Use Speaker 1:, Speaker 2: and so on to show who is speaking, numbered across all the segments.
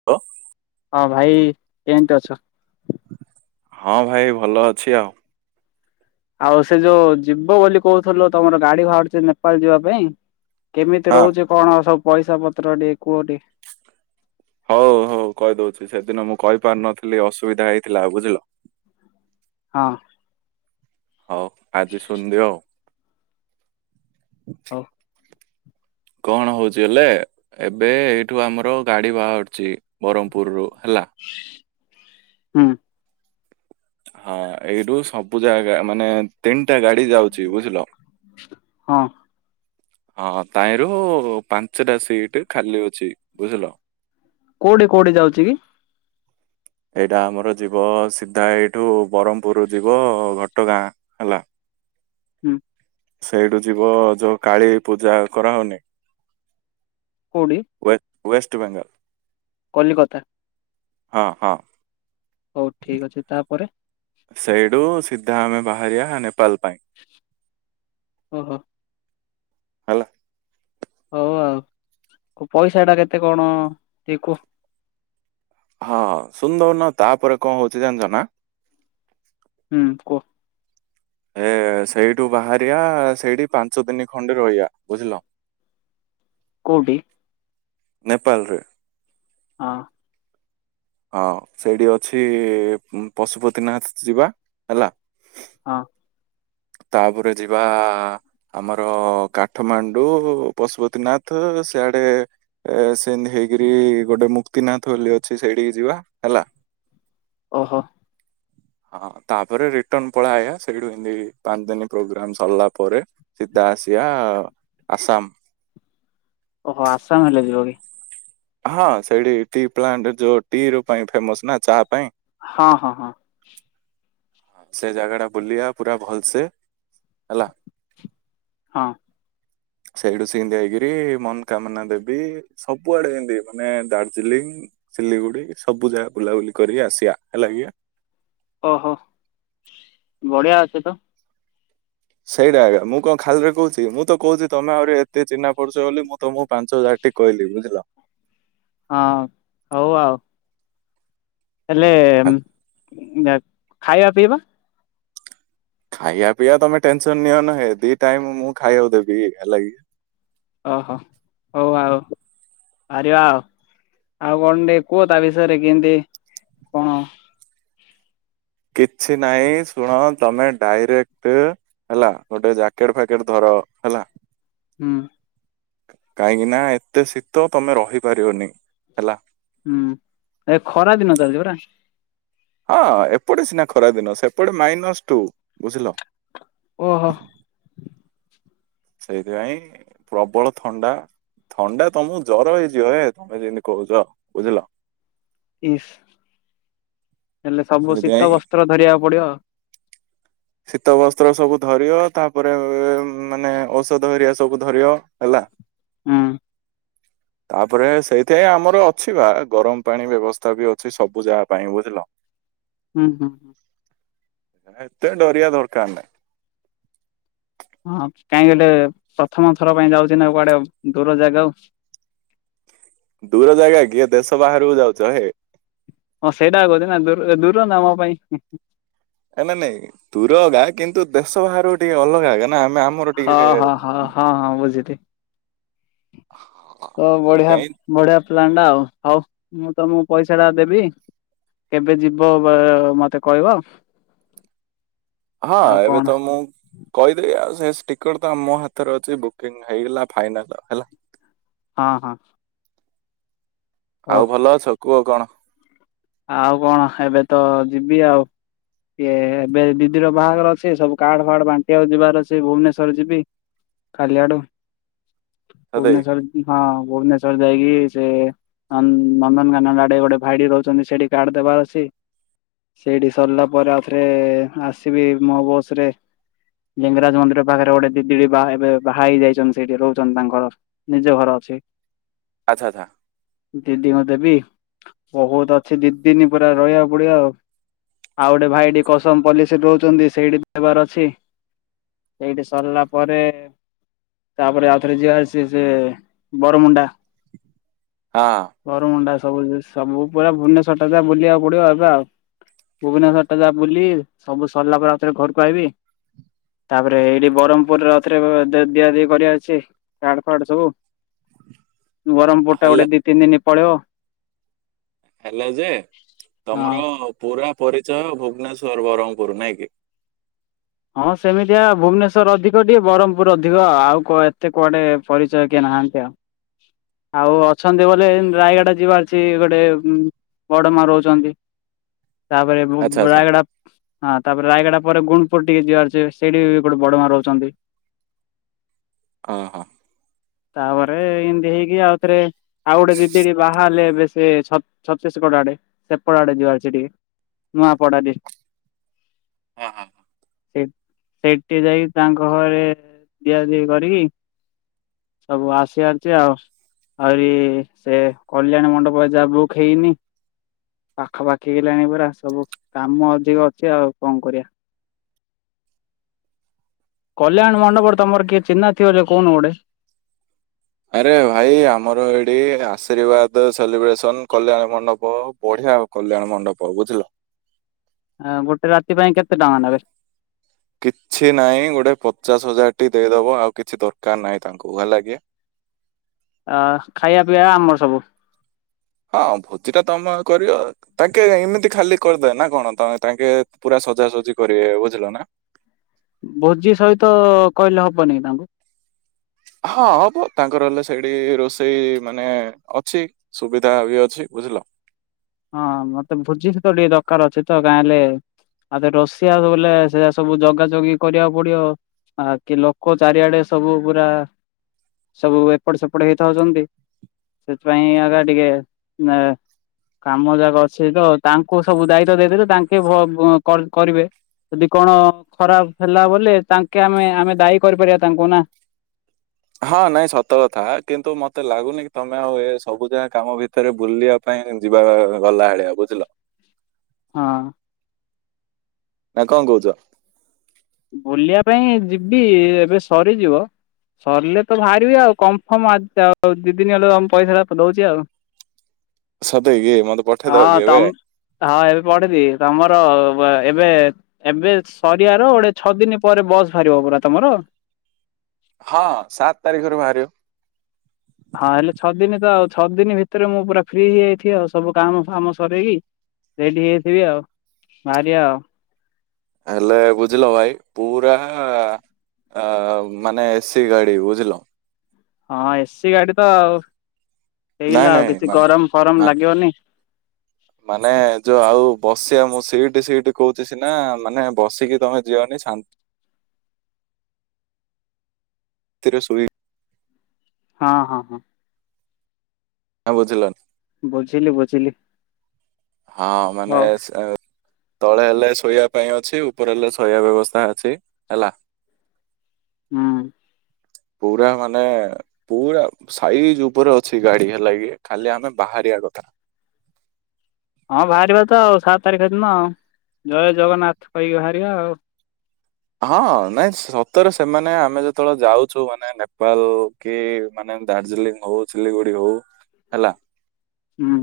Speaker 1: [unintelligible]
Speaker 2: ହଁ ଭାଇ କେମିତି ଅଛ?
Speaker 1: ହଁ ଭାଇ ଭଲ ଅଛି ଆଉ।
Speaker 2: ଆଉ ସେ ଯୋଉ ଯିବ ବୋଲି କହୁଥିଲୁ ତମର ଗାଡ଼ି ବାହାରୁଚି ନେପାଳ ଯିବାପାଇଁ। କେମିତି
Speaker 1: ହଁ
Speaker 2: ରହୁଚି କଣ ସବୁ ପଇସା ପତ୍ର ଟିକେ କୁହଟିକେ?
Speaker 1: ହଉ ହଉ କହିଦଉଛି ସେଦିନ ମୁଁ କହିପାରୁନଥିଲି ଅସୁବିଧା ହେଇଥିଲା ବୁଝିଲ।
Speaker 2: ହଁ।
Speaker 1: ହଉ ଆଜି ଶୁଣିଦିଅ ଆଉ।
Speaker 2: [inaudible]
Speaker 1: କଣ ହଉଚି ହେଲେ ଏବେ ଏଇଠୁ ଆମର ଗାଡ଼ି ବାହାରୁଚି ବ୍ରହ୍ମପୁରରୁୁ ହେଲା।
Speaker 2: ହୁଁ।
Speaker 1: ହଁ ଏଇଠୁ ସବୁ ଜାଗା ମାନେ ତିନିଟା ଗାଡ଼ି ଯାଉଚି ବୁଝିଲ।
Speaker 2: ହଁ।
Speaker 1: ହଁ ତାଏରୁ ପାଞ୍ଚଟା ସିଟ୍ ଖାଲିଅଛି ବୁଝିଲ।
Speaker 2: କୋଉଠି କୋଉଠି ଯାଉଚିକି?
Speaker 1: ଏଇଟା ଆମର ଯିବ ସିଧା ଏଇଠୁ ବ୍ରହ୍ମପୁର ଯିବ ଘଟଗାଁ ହେଲା।
Speaker 2: ହୁଁ।
Speaker 1: ସେଇଠୁ ଯିବ ଯୋଉ କାଳୀ ପୂଜା କରାହଉନି
Speaker 2: କୋଉଟି?
Speaker 1: ୱେ ୱେଷ୍ଟ୍ ବେଙ୍ଗଲ।
Speaker 2: କଲିକତା।
Speaker 1: ହଁ ହଁ।
Speaker 2: ହଉ ଠିକ୍ ଅଛି ତାପରେ?
Speaker 1: ସେଇଠୁ ସିଧା ଆମେ ବାହାରିବା ନେପାଲ୍ ପାଇଁ।
Speaker 2: ଓହୋ।
Speaker 1: ହେଲା।
Speaker 2: ହଉ ଆଉ ପଇସାଟା କେତେ କଣ ଟିକେ କୁହ?
Speaker 1: ହଁ ସୁନ୍ଦଉନ ତାପରେ କଣ ହଉଚି ଜାଣିଚନା
Speaker 2: ହୁଁ କୁଅଁ।
Speaker 1: ଏ ସେଇଠୁ ବାହାରିବା ସେଇଠି ପାଞ୍ଚ ଦିନ ଖଣ୍ଡେ ରହିବା ବୁଝିଲ। [inaudible]
Speaker 2: କୋଉଁଠି?
Speaker 1: ନେପାଳରେ।
Speaker 2: ହଁ।
Speaker 1: ହଁ ସେଇଠି ଅଛି ପଶୁପତିନାଥ ଯିବା ହେଲା।
Speaker 2: ହଁ।
Speaker 1: ତାପରେ ଯିବା ଆମର କାଠମାଣ୍ଡୁ ପଶୁପତିନାଥ ସିଆଡେ ଏ ସେମତି ହେଇକରି ଗୋଟେ ମୁକ୍ତିନାଥ ବୋଲି ଅଛି ସେଇଠିକି ଯିବା ହେଲା।
Speaker 2: ଓହୋ।
Speaker 1: ହଁ ତାପରେ ରିଟର୍ଣ ପଳାଅଇବା ସେଇଠୁ ଏମିତି ପାଞ୍ଚ ଦିନ ପ୍ରୋଗ୍ରାମ ସରିଲା ପରେ ସିଧା ଆସିବା ଆସାମ।
Speaker 2: ଓହୋ ଆସାମ ହେଲେ ଯିବ କି?
Speaker 1: ହଁ ସେଇଠି ଟି ପ୍ଲାଣ୍ଟ ଯୋଉ ଟି ର ପାଇଁ ଫେମସ ନା ଚାହା ପାଇଁ।
Speaker 2: ହଁ- ହଁ- ହଁ।
Speaker 1: ସେ ଜାଗାଟା ବୁଲିବା ପୁରା ଭଲସେ ହେଲା।
Speaker 2: ହଁ।
Speaker 1: ସେଇଠୁ ସିତି ହେଇକିରି ମନକାମନା ଦେବି ସବୁଆଡେ ଏମତି ମାନେ ଦାର୍ଜିଲିଂ ସିଲିଗୁଡି ସବୁ ଜାଗା ବୁଲାବୁଲି କରିକି ଆସିବା ହେଲା କିଏ।
Speaker 2: ଓହୋ ବଢିଆ ଅଛି ତ।
Speaker 1: ସେଇଟା ଆଜ୍ଞା ମୁ କଣ ଖାଲିରେ କହୁଛି ମୁଁ ତ କହୁଛି ତମେ ଆହୁରି ଏତେ ଚିହ୍ନା ପରିଛ ବୋଲି ମୁଁ ତମକୁ ପାଞ୍ଚ ହଜାର ଠିକ୍ କହିଲି ବୁଝିଲ।
Speaker 2: ହଁ ହଉ ଆଉ
Speaker 1: ଆଉ
Speaker 2: ହେଲେ ଖାଇବା ପିଇବା?
Speaker 1: ଖାଇବା ପିଇବା ତମେ ଟେନସନ ନିଅନା ହେ ଦି ଟାଇମ ମୁଁ ଖାଇବାକୁ ଦେବି ହେଲାକି।
Speaker 2: ଓହ ହଉ ଆଉ ବାହାରିବା ଆଉ। ଆଉ କଣ ଟିକେ କୁହ ତା ବିଷୟରେ କେନ୍ତି କଣ?
Speaker 1: କିଛି ନାଇ ଶୁଣ ତମେ ଡାଇରେକ୍ଟ ହେଲା ଗୋଟେ ଜ୍ୟାକେଟ ଫ୍ୟାକେଟ ଧର ହେଲା।
Speaker 2: ହୁଁ।
Speaker 1: କାହିଁକି ନା ଏତେ ଶୀତ ତମେ ରହିପାରିବନି ହେଲା।
Speaker 2: ହୁଁ ଏ ଖରା ଦିନ ଚାଲିଚି ପରା
Speaker 1: ହଅ ଏପଟେ ସିନା ଖରା ଦିନ ସେପଟେ ମାଇନସ୍ ଟୁ ବୁଝିଲ।
Speaker 2: ଓଃ
Speaker 1: ସେଇଥିପାଇଁ ପ୍ରବଳ ଥଣ୍ଡା। ଥଣ୍ଡା ତମକୁ ଜ୍ୱର ହେଇଯିବ ହେ ତମେ ଯେମିତି କହୁଛ ବୁଝିଲ।
Speaker 2: ଇସ୍ ହେଲେ ସବୁ ଶୀତ
Speaker 1: ସେଥିପାଇଁ
Speaker 2: ବସ୍ତ୍ର ଧରିବାକୁ ପଡିବ।
Speaker 1: ଶୀତ ବସ୍ତ୍ର ସବୁ ଧରିିବ ତାପରେ ମାନେ ଔଷଧ ହେରିକା ସବୁ ଧରିିବ ହେଲା। [inaudible]
Speaker 2: ଉଁ
Speaker 1: [inaudible] ତାପରେ ସେଇଥେ ଆମର ଅଛି ବା ଗରମ ପାଣି ବ୍ୟବସ୍ଥା ବି ଅଛି ସବୁ ଯା ପାଇଁ ବୁଝିଲ।
Speaker 2: ହୁଁ-ହୁଁ
Speaker 1: ତେଣୁ ଡରିବା ଦରକାରନାଇ।
Speaker 2: ହଁ କାହିଁକି କହିଲେ ପ୍ରଥମ ଥର ପାଇଁ ଯାଉଛି ନା କୁଆଡେ ଦୂର ଜାଗାକୁ।
Speaker 1: ଦୂର ଜାଗା କିଏ ଦେଶ ବାହାରକୁ ଯାଉଛ ହେ।
Speaker 2: ହଁ ସେଇଟା କହୁଛି ନା ଦୂର ଦୂରନା ମୋ ପାଇଁ।
Speaker 1: ନା ନା ନାଇଁ ଦୁର ଆକା କିନ୍ତୁ ଦେଶ ବାହାରୁ ଟିକେ ଅଲଗା ନା ଆମେ ଆମ
Speaker 2: ହଁ ହଁ ହଁ ହଁ ହଁ ବୁଝିଲି ତ ବଢିଆ
Speaker 1: ସେଇଥିପାଇଁ
Speaker 2: ବଢିଆ ପ୍ଲାନ୍ ଟା ଆଉ ହଉ ମୁଁ ତମକୁ ପଇସା ଟା ଦେବି କେବେ ଯିବ ବ ମତେ କହିବ।
Speaker 1: ହଁ
Speaker 2: ଆଉ
Speaker 1: ଏବେ
Speaker 2: କଣ
Speaker 1: ତ ମୁଁ। କହିଦେବି ଆଉ ସେ ଷ୍ଟିକଟ୍ ତ ଆମ ହାତରେ ଅଛି ବୁକିଂ ହେଇଗଲା ଫାଇନାଲ୍ ହେଲା।
Speaker 2: ହଁ-ହଁ।
Speaker 1: ଆଉ ଭଲ ଅଛ କୁହ କଣ।
Speaker 2: ଆଉ କଣ ଏବେ ତ ଯିବି ଆଉ। କି ଏବେ ଦିଦିର ବାହାଘର ଅଛି ସବୁ କାର୍ଡ ଫାର୍ଡ ବାଣ୍ଟିିବାକୁ ଯିବାର ଅଛି ଭୁବନେଶ୍ଵର ଯିବି। କାଲି ଆଡକୁ
Speaker 1: ସଦେଇ
Speaker 2: ଭୁବନେଶ୍ୱର। ହଁ ଭୁବନେଶ୍ୱର ଯାଇକି ସେ ନନ୍ଦ୍ ନନ୍ଦନକାନନ ଆଡେ ଗୋଟେ ଭାଇଟେ ରହୁ ଚନ୍ତି ସେଠି କାର୍ଡ ଦେବାର ଅଛି। ସେଇଠି ସରିଲା ପରେ ଆଉଥରେ ଆସିବି ମୋ ବସ୍ ରେ ଲିଙ୍ଗରାଜ ମନ୍ଦିର ପାଖରେ ଗୋଟେ ଦିଦି ବି ବାହା ହେବେ ବାହା ହେଇ ଯାଇଚନ୍ତି ସେଇଠି ରହୁଚନ୍ତି ତାଙ୍କଘର ନିଜ ଘର ଅଛି।
Speaker 1: ଆଚ୍ଛା-ଆଚ୍ଛା।
Speaker 2: ଦିଦିଙ୍କୁ ଦେବି ବହୁତ୍ ଅଛି ଦିଦିନି ପୁରା ରହିବାକୁ ପଡିବ ଆଉ। ଆଉ ଗୋଟେ ଭାଇଟି କସମ୍ ପଲିସିରେ ଦଉଚନ୍ତି ସେଇଠି ଦେବାର ଅଛି। ଏଇଠି ସରିଲା ପରେ ତାପରେ ଆଉଥରେ ଯିଏ ଆସିଚି ସେ ବରମୁଣ୍ଡା।
Speaker 1: ହଁ।
Speaker 2: ବରମୁଣ୍ଡା ସବୁ-ସବୁ ପୁରା ଭୁବନେଶ୍ୱଵର ଟା ଯା ବୁଲିବାକୁ ପଡିବ ଏଵେ ଆଉ। ଭୁବନେଶ୍ୱର ଟା ଯା ବୁଲି ସବୁ ସରିଲା ପରେ ଆଉଥରେ ଘରକୁ ଆଇିବି ତାପରେ ଏଇଠି ବ୍ରହ୍ମପୁରରେ ଆଉଥରେ ଦିଆ ଦି କରିବାର ଅଛି। କାର୍ଡ ଫାର୍ଡ ସବୁ ବର୍ହ୍ମପୁର୍ ଟା
Speaker 1: ହେଲେ
Speaker 2: ଗୋଟେ ଦି ତିନି ଦିନ ପଳେଇବ।
Speaker 1: ହେଲା ଯେ
Speaker 2: ହଁ
Speaker 1: ତମର ପୁରା ପରିଚୟ ଭୁବନେଶ୍ଵର ବରମପୁର ନାଇଁ କି।
Speaker 2: ହଁ ସେମିତିଆ ଭୁବନେଶ୍ୱର ଅଧିକ ଟିକଏ ବ୍ରହ୍ମପୁର ଅିକ ଆଉ ଏତେ କୁଆଡ଼େ ପରିଚୟ କିଏ ନାହାନ୍ତି ଆଉ।
Speaker 1: [inaudible]
Speaker 2: ଆଉ ଅଛନ୍ତି ବୋଲ ରାୟଗଡ଼ା ଯିବାର ଅଛି ଗୋଟେ ବଡ ମା ରହୁଚନ୍ତି। ତାପରେ
Speaker 1: ଆଚ୍ଛା ଆଚ୍ଛା
Speaker 2: ରାୟଗଡା ହଁ ତାପରେ ରାୟଗଡା ପରେ ଗୁ [unintelligible] ଟିକେ ଯିବାର ଅଛି ସେଇଠି ବି ଗୋଟେ ବଡ ମା ରହୁଚନ୍ତି।
Speaker 1: ଅ ହଁ।
Speaker 2: ତାପରେ ଏନ୍ତି ହେଇକି ଆଉଥରେ ଆଉ ଗୋଟେ ଦିଦିଟି ବାହା ହେଲେ ଏବେ ସେ ଛତିଶଗଡ ଆଡେ ସେପଟ ଆଡେ ଯିବାର ଅଛି ଟିକେ। ନୂଆପଡ଼ା ଡିଷ୍ଟି।
Speaker 1: ହଁ-ହଁ।
Speaker 2: ସେ ସେଠି ଯାଇକି ତାଙ୍କ ଘରେ ଦିଆ ଦି କରିକି ସବୁ ଆସିଅଛି ଆଉ। ଆହୁରି ସେ କଲ୍ୟାଣ ମଣ୍ଡପ ଏ ଯାହା ବୁକ୍ ହେଇନି ପାଖାପାଖି ହେଲାଣି ପରା ସବୁ କାମ ଅଧିକ ଅଛି ଆଉ କଣ କରିବା। କଲ୍ୟାଣ ମଣ୍ଡପରେ ତମର କିଏ ଚିହ୍ନଥିବ [unintelligible] କହୁନୁ ଗୋଟେ।
Speaker 1: ଆରେ ଭାଇ ଆମର ଏଇଠି ଆଶୀର୍ବାଦ, ସେଲିବ୍ରେସନ, କଲ୍ୟାଣ ମଣ୍ଡପ ବଢିଆ କଲ୍ୟାଣ ମଣ୍ଡପ ବୁଝିଲ।
Speaker 2: ଆ ଗୋଟେ ରାତି ପାଇଁ କେତେ ଟଙ୍କା ନେବେ?
Speaker 1: କିଛି ନାହିଁ ଗୋଟେ ପଚାଶ ହଜାର ଟି ଦେଇଦବ ଆଉ କିଛି ଦରକାର ନାହିଁ ତାଙ୍କୁ ହେଲା କି।
Speaker 2: ଅ ଖାଇବା ପିଇବା ଆମର ସବୁ।
Speaker 1: ହଁ ଭୋଜି ଟା ତମେ ଆଉ କରିବ। ତାଙ୍କେ ଏମିତି ଖାଲି କରିଦେବେ ନା କଣ ତାଙ୍କେ ପୁରା ସଜାସଜି କରିବେ ବୁଝିଲ ନା।
Speaker 2: ଭୋଜି ସହିତ କହିଲେ ହବନି ତାଙ୍କୁ?
Speaker 1: ହଁ ହବ ତାଙ୍କର ହେଲେ ସେଇଠି ରୋଷେଇ ମାନେ ଅଛି। ସୁବିଧା ବି ଅଛି ବୁଝିଲ।
Speaker 2: ହଁ ହଁ ମତେ ଭୋଜି ସେତେବେଳେ ଟିକେ ଦରକାର ଅଛି ତ ଗାଁ ହେଲେ ଆଉଥରେ ରଷିଆକୁ ବଲେ ସେଟା ସବୁ ଜଗା ଜଗି କରିବାକୁ ପଡିବ। ଆ କି ଲୋକ ଚାରିଆଡେ ସବୁ ପୁରା ସବୁ ଏପଟ ସେପଟ ହେଇଥାଉଚନ୍ତି। ସେଥିପାଇଁ ଆକା ଟିକେ ଏ କାମ ଯାକ ଅଛି ତ। ତାଙ୍କୁ ସବୁ ଦାୟିତ୍ଵ ଦେଇଦେଲେ ତାଙ୍କେ ଭ ଭ କରିବେ ଆଉ। ଯଦି କଣ ଖରାପ ହେଲା ବୋଲେ ତାଙ୍କେ ଆମେ ଆମେ ଦାୟୀ କରିପାରିବା ତାଙ୍କୁ ନା।
Speaker 1: ହଁ ନାଇଁ ସତ କଥା କିନ୍ତୁ ମତେ ଲାଗୁନି କି ତମେ ଆଉ ଏ ସବୁ ଯାକ କାମ ଭିତରେ ବୁଲିବା ପାଇଁ ଯିବା ଗଲା ଭଳିଆ ବୁଝିଲ।
Speaker 2: ହଁ।
Speaker 1: ନା କଣ କହୁଚ?
Speaker 2: ବୁଲିବା ପାଇଁ ଯିବି ଏବେ ସରିଯିବ। ସରିଲେ ତ ବାହାରିବେ ଆଉ କନଫର୍ମ ଆ ଆଉ ଦୁଇ ଦିନ ହେଲେ ପଇସାଟା ତ ଦଉଚି ଆଉ।
Speaker 1: ସତେକି ମତେ ପଠେଇ ଦବକି
Speaker 2: ହଁ
Speaker 1: ଏବେ?
Speaker 2: ତମ ହଁ ଏବେ ପଠେଇ ଦେବି। ତମର ଏବେ ଏବେ ସରିଆ ର ଗୋଟେ ଛଅ ଦିନ ପରେ ବାହାରିବ ପରା ତମର?
Speaker 1: ହଁ ସାତ ତାରିଖରୁ ବାହାରିବ।
Speaker 2: ହଁ ହେଲେ ଛଅ ଦିନ ତ ଛଅ ଦିନ ଭିତରେ ମୁଁ ପୁରା ଫ୍ରି ହେଇଯାଇଥିବି ଆଉ। ସବୁ କାମ ଫାମ ସରାଇକି ରେଡି ହେଇଯାଇଥିବି ଆଉ ବାହାରିବା ଆଉ।
Speaker 1: ହେଲେ ବୁଝିଲ ଭାଇ ପୁରା ଅ ମାନେ ଏ ସିି ଗାଡି ବୁଝିଲ।
Speaker 2: ହଁ, ଏସିି ଗାଡି ତ ଆଉ
Speaker 1: ନାଇଁ
Speaker 2: ହେଇଗଲା ଆଉ
Speaker 1: ନାଇଁ
Speaker 2: କିଛି
Speaker 1: ମା
Speaker 2: ଗରମ ଫରମ
Speaker 1: ମା
Speaker 2: ଲାଗିବନି।
Speaker 1: ମାନେ ଯୋଉ ଆଉ ବସିଆ ମୁଁ ସିଟ ସିଟ କହୁଚି ସିନା ମାନେ ବସିକି ତମେ ଯିଅନି ଶାନ୍ତି ନ୍ତି ରେ ଶୋଇକି
Speaker 2: ହଁ, ହଁ ହଁ।
Speaker 1: ନା ବୁଝିଲନି?
Speaker 2: ବୁଝିଲି, ବୁଝିଲି।
Speaker 1: ହଁ ମାନେ
Speaker 2: ହଉ
Speaker 1: ସେ ତଳେ ହେଲେ ଶୋଇବା ପାଇଁ ଅଛି, ଉପର ହେଲେ ଶୋଇବା ବ୍ୟବସ୍ଥା ଅଛି ହେଲା।
Speaker 2: ହୁଁ।
Speaker 1: ପୁରା ମାନେ ପୁରା ସାଇଜ ଉପରେ ଅଛି ଗାଡି ହେଲା କି? ଖାଲି ଆମେ ବାହାରିବା କଥା।
Speaker 2: ହଁ ବାହାରିବା ତ ଆଉ ସାତ ତାରିଖ ଦିନ ଆଉ। ଜୟ ଜଗନ୍ନାଥ କହିକି ବାହାରିବା ଆଉ।
Speaker 1: ହଁ। ନାଇଁ, ସତରେ ସେମାନେ ଆମେ ଯେତେବେଳେ ଯାଉଚୁ ମାନେ ନେପାଲ କି ମାନେ ଦାର୍ଜିଲିଂ ହଉ ସିଲିଗୁଡି ହଉ ହେଲା।
Speaker 2: ହୁଁ।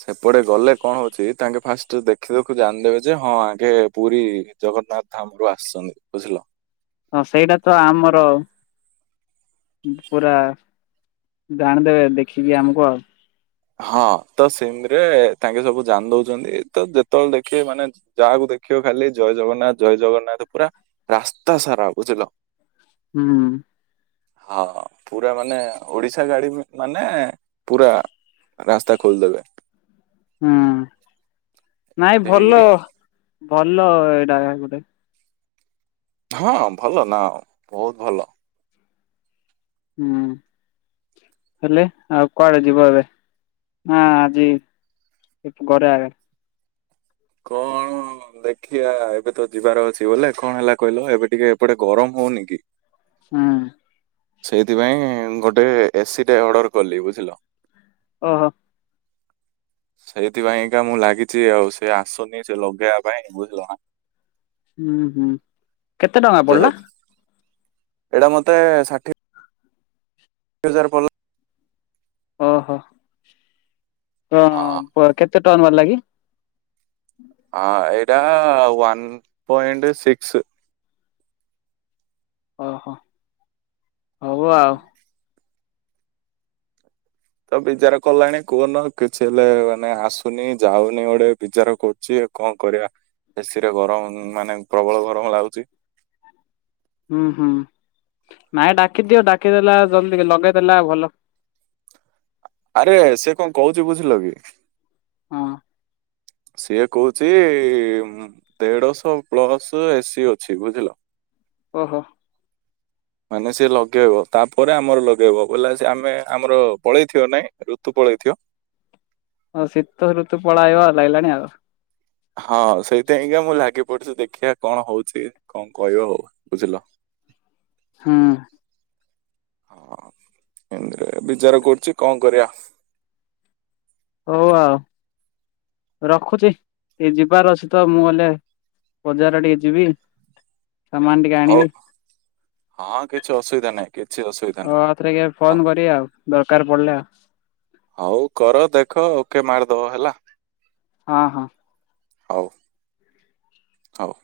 Speaker 1: ସେପଟେ ଗଲେ କଣ ହଉଚି ତାଙ୍କେ ଫାଷ୍ଟରେ ଦେଖ ଦେଖୁ ଦେଖୁ ଜାଣିଦେବେ ଯେ ହଁ ଆଙ୍କେ ପୁରୀ ଜଗନ୍ନାଥ ଧାମରୁୁ ଆସିଚନ୍ତି ବୁଝିଲ।
Speaker 2: ହଁ ସେଇଟା ତ ଆମର ପୁରା ଜାଣିଦେବେ ଦେଖିକି ଆମକୁ ଆଉ।
Speaker 1: ହଁ ତ ସିନ୍ତରେ ତାଙ୍କେ ସବୁ ଜାଣି ଦଉଚନ୍ତି ତ ଯେତେବେଳେ ଦେଖିବେ ମାନେ ଯାହାକୁ ଦେଖିବ ଖାଲି ଜୟ ଜଗନ୍ନାଥ ଜୟ ଜଗନ୍ନାଥ ପୁରା ରାସ୍ତା ସାରା ବୁଝିଲ।
Speaker 2: ହୁଁ।
Speaker 1: ହଁ ପୁରା ମାନେ ଓଡିଶା ଗାଡି ମାନେ ପୁରା। ରାସ୍ତା ଖୋଲିଦେବେ।
Speaker 2: ହୁଁ। ନାଇଁ
Speaker 1: ଏମିତି ହେଇକିରି
Speaker 2: ଭଲ, [inaudible] ଭଲ ଏଇଟା ଗୁଟେ।
Speaker 1: ହଁ ଭଲ ନା ଆଉ। [inaudible] ବହୁତ ଭଲ।
Speaker 2: ହୁଁ। ହେଲେ ଆଉ କୁଆଡ଼େ ଯିବ ଏବେ? [inaudible] ହଁ, ଆଜି ଖରାରେ।
Speaker 1: କଣ? ଦେଖଆ ଏବେ ତ ଯିବାର ଅଛି ବଲେ କଣ ହେଲା କହିଲ ଏବେ ଟିକେ ଏପଟେ ଗରମ ହଉନି କି?
Speaker 2: ହୁଁ।
Speaker 1: ସେଇଥିପାଇଁ ଗୋଟେ ଏସିି ଟେ ଅର୍ଡର କଲି ବୁଝିଲ।
Speaker 2: ଓହୋ।
Speaker 1: ସେଇଥିପାଇଁ ଏକା ମୁଁ ଲାଗିଛି ଆଉ। ସେ ଆସୁନି ସେ ଲଗେଇବା ପାଇଁ ବୁଝିଲ ନା।
Speaker 2: ହୁଁ। ହୁଁ। କେତେ ଟଙ୍କା ପଡିଲା?
Speaker 1: ଯେହେତୁ ଏଇଟା ମତେ ଷାଠିଏ ଷାଠିଏ ହଜାର ପଡିଲା
Speaker 2: ଓହୋ। [inaudible] ତ
Speaker 1: ହଁ
Speaker 2: ପର କେତେ ଟନ ବାହାର୍ଲା କି?
Speaker 1: ହଁ ଏଇଟା ୱନ୍ ପଏଣ୍ଟ ସିକ୍ସ।
Speaker 2: ଓହୋ ହଉ ଆଉ।
Speaker 1: ତ ବିଚାର କଲାଣି କୁହନ କିଛି ହେଲେ ମାନେ ଆସୁନି ଯାଉନି ଗୋଟେ ବିଚାର କରୁଛି। କଣ କରିବା [inaudible] ଏସିରେ ଗରମ ମାନେ ପ୍ରବଳ ଗରମ ଲାଗୁଛି।
Speaker 2: ହୁଁ। ହୁଁ। [inaudible] ନାଇଁ ଡାକିଦିଅ ଡାକିଦେଲା ଜଲ୍ଦି ଲଗେଇଦେଲା ଭଲ।
Speaker 1: ଆରେ ସେ କଣ କହୁଛି ବୁଝିଲ କି?
Speaker 2: ହଁ।
Speaker 1: ସିଏ କହୁଛି ମୁଁ ଦେଢଶହ ପ୍ଲସ ଏସିି ଅଛି ବୁଝିଲ।
Speaker 2: ଓହୋ।
Speaker 1: ମାନେ ସେ ଲଗେଇବ ତାପରେ ଆମର ଲଗେଇବ ବୋଲେ ସେ ଆମେ ଆମର ପଳେଇଥିବା ନାଇ? ଋତୁ ପଳାଇଥିବ।
Speaker 2: ହଁ। ଶୀତ ଋତୁ ପଳାଇବ ଲାଗିଲାଣି ଆଉ।
Speaker 1: ହଁ ସେଇଥିପାଇଁକା ମୁଁ ଲାଗି ପଡିଛି ଦେଖିବା କଣ ହଉଛି? କଣ କହିବ, ହଉ ବୁଝିଲ।
Speaker 2: ହୁଁ।
Speaker 1: ହଁ। ହୁଁ। ବିଚାର କରୁଛି କଣ କରିବା?
Speaker 2: ହଉ ଆଉ [inaudible] ରଖୁଛି। [inaudible] ଟିକେ ଯିବାର ଅଛି ତ, ମୁଁ ଗଲେ ବଜାର ଟିକେ ଯିବି। [inaudible] ସାମାନ ଟିକେ ଆଣିବି।
Speaker 1: ହଁ। ହଁ କିଛି ଅସୁବିଧା ନାହିଁ। କିଛି ଅସୁବିଧା
Speaker 2: ଆଉ
Speaker 1: ନାହିଁ।
Speaker 2: ଆଉଥରେ
Speaker 1: [inaudible] ହଁ
Speaker 2: ଫୋନ କରିବି ଆଉ ଦରକାର ପଡିଲେ ଆଉ
Speaker 1: ହଉ କର ଦେଖ ଓକେ ମାରିଦବ ହେଲା।
Speaker 2: ହଁ। ହଁ।
Speaker 1: ହଉ [inaudible] ହଉ।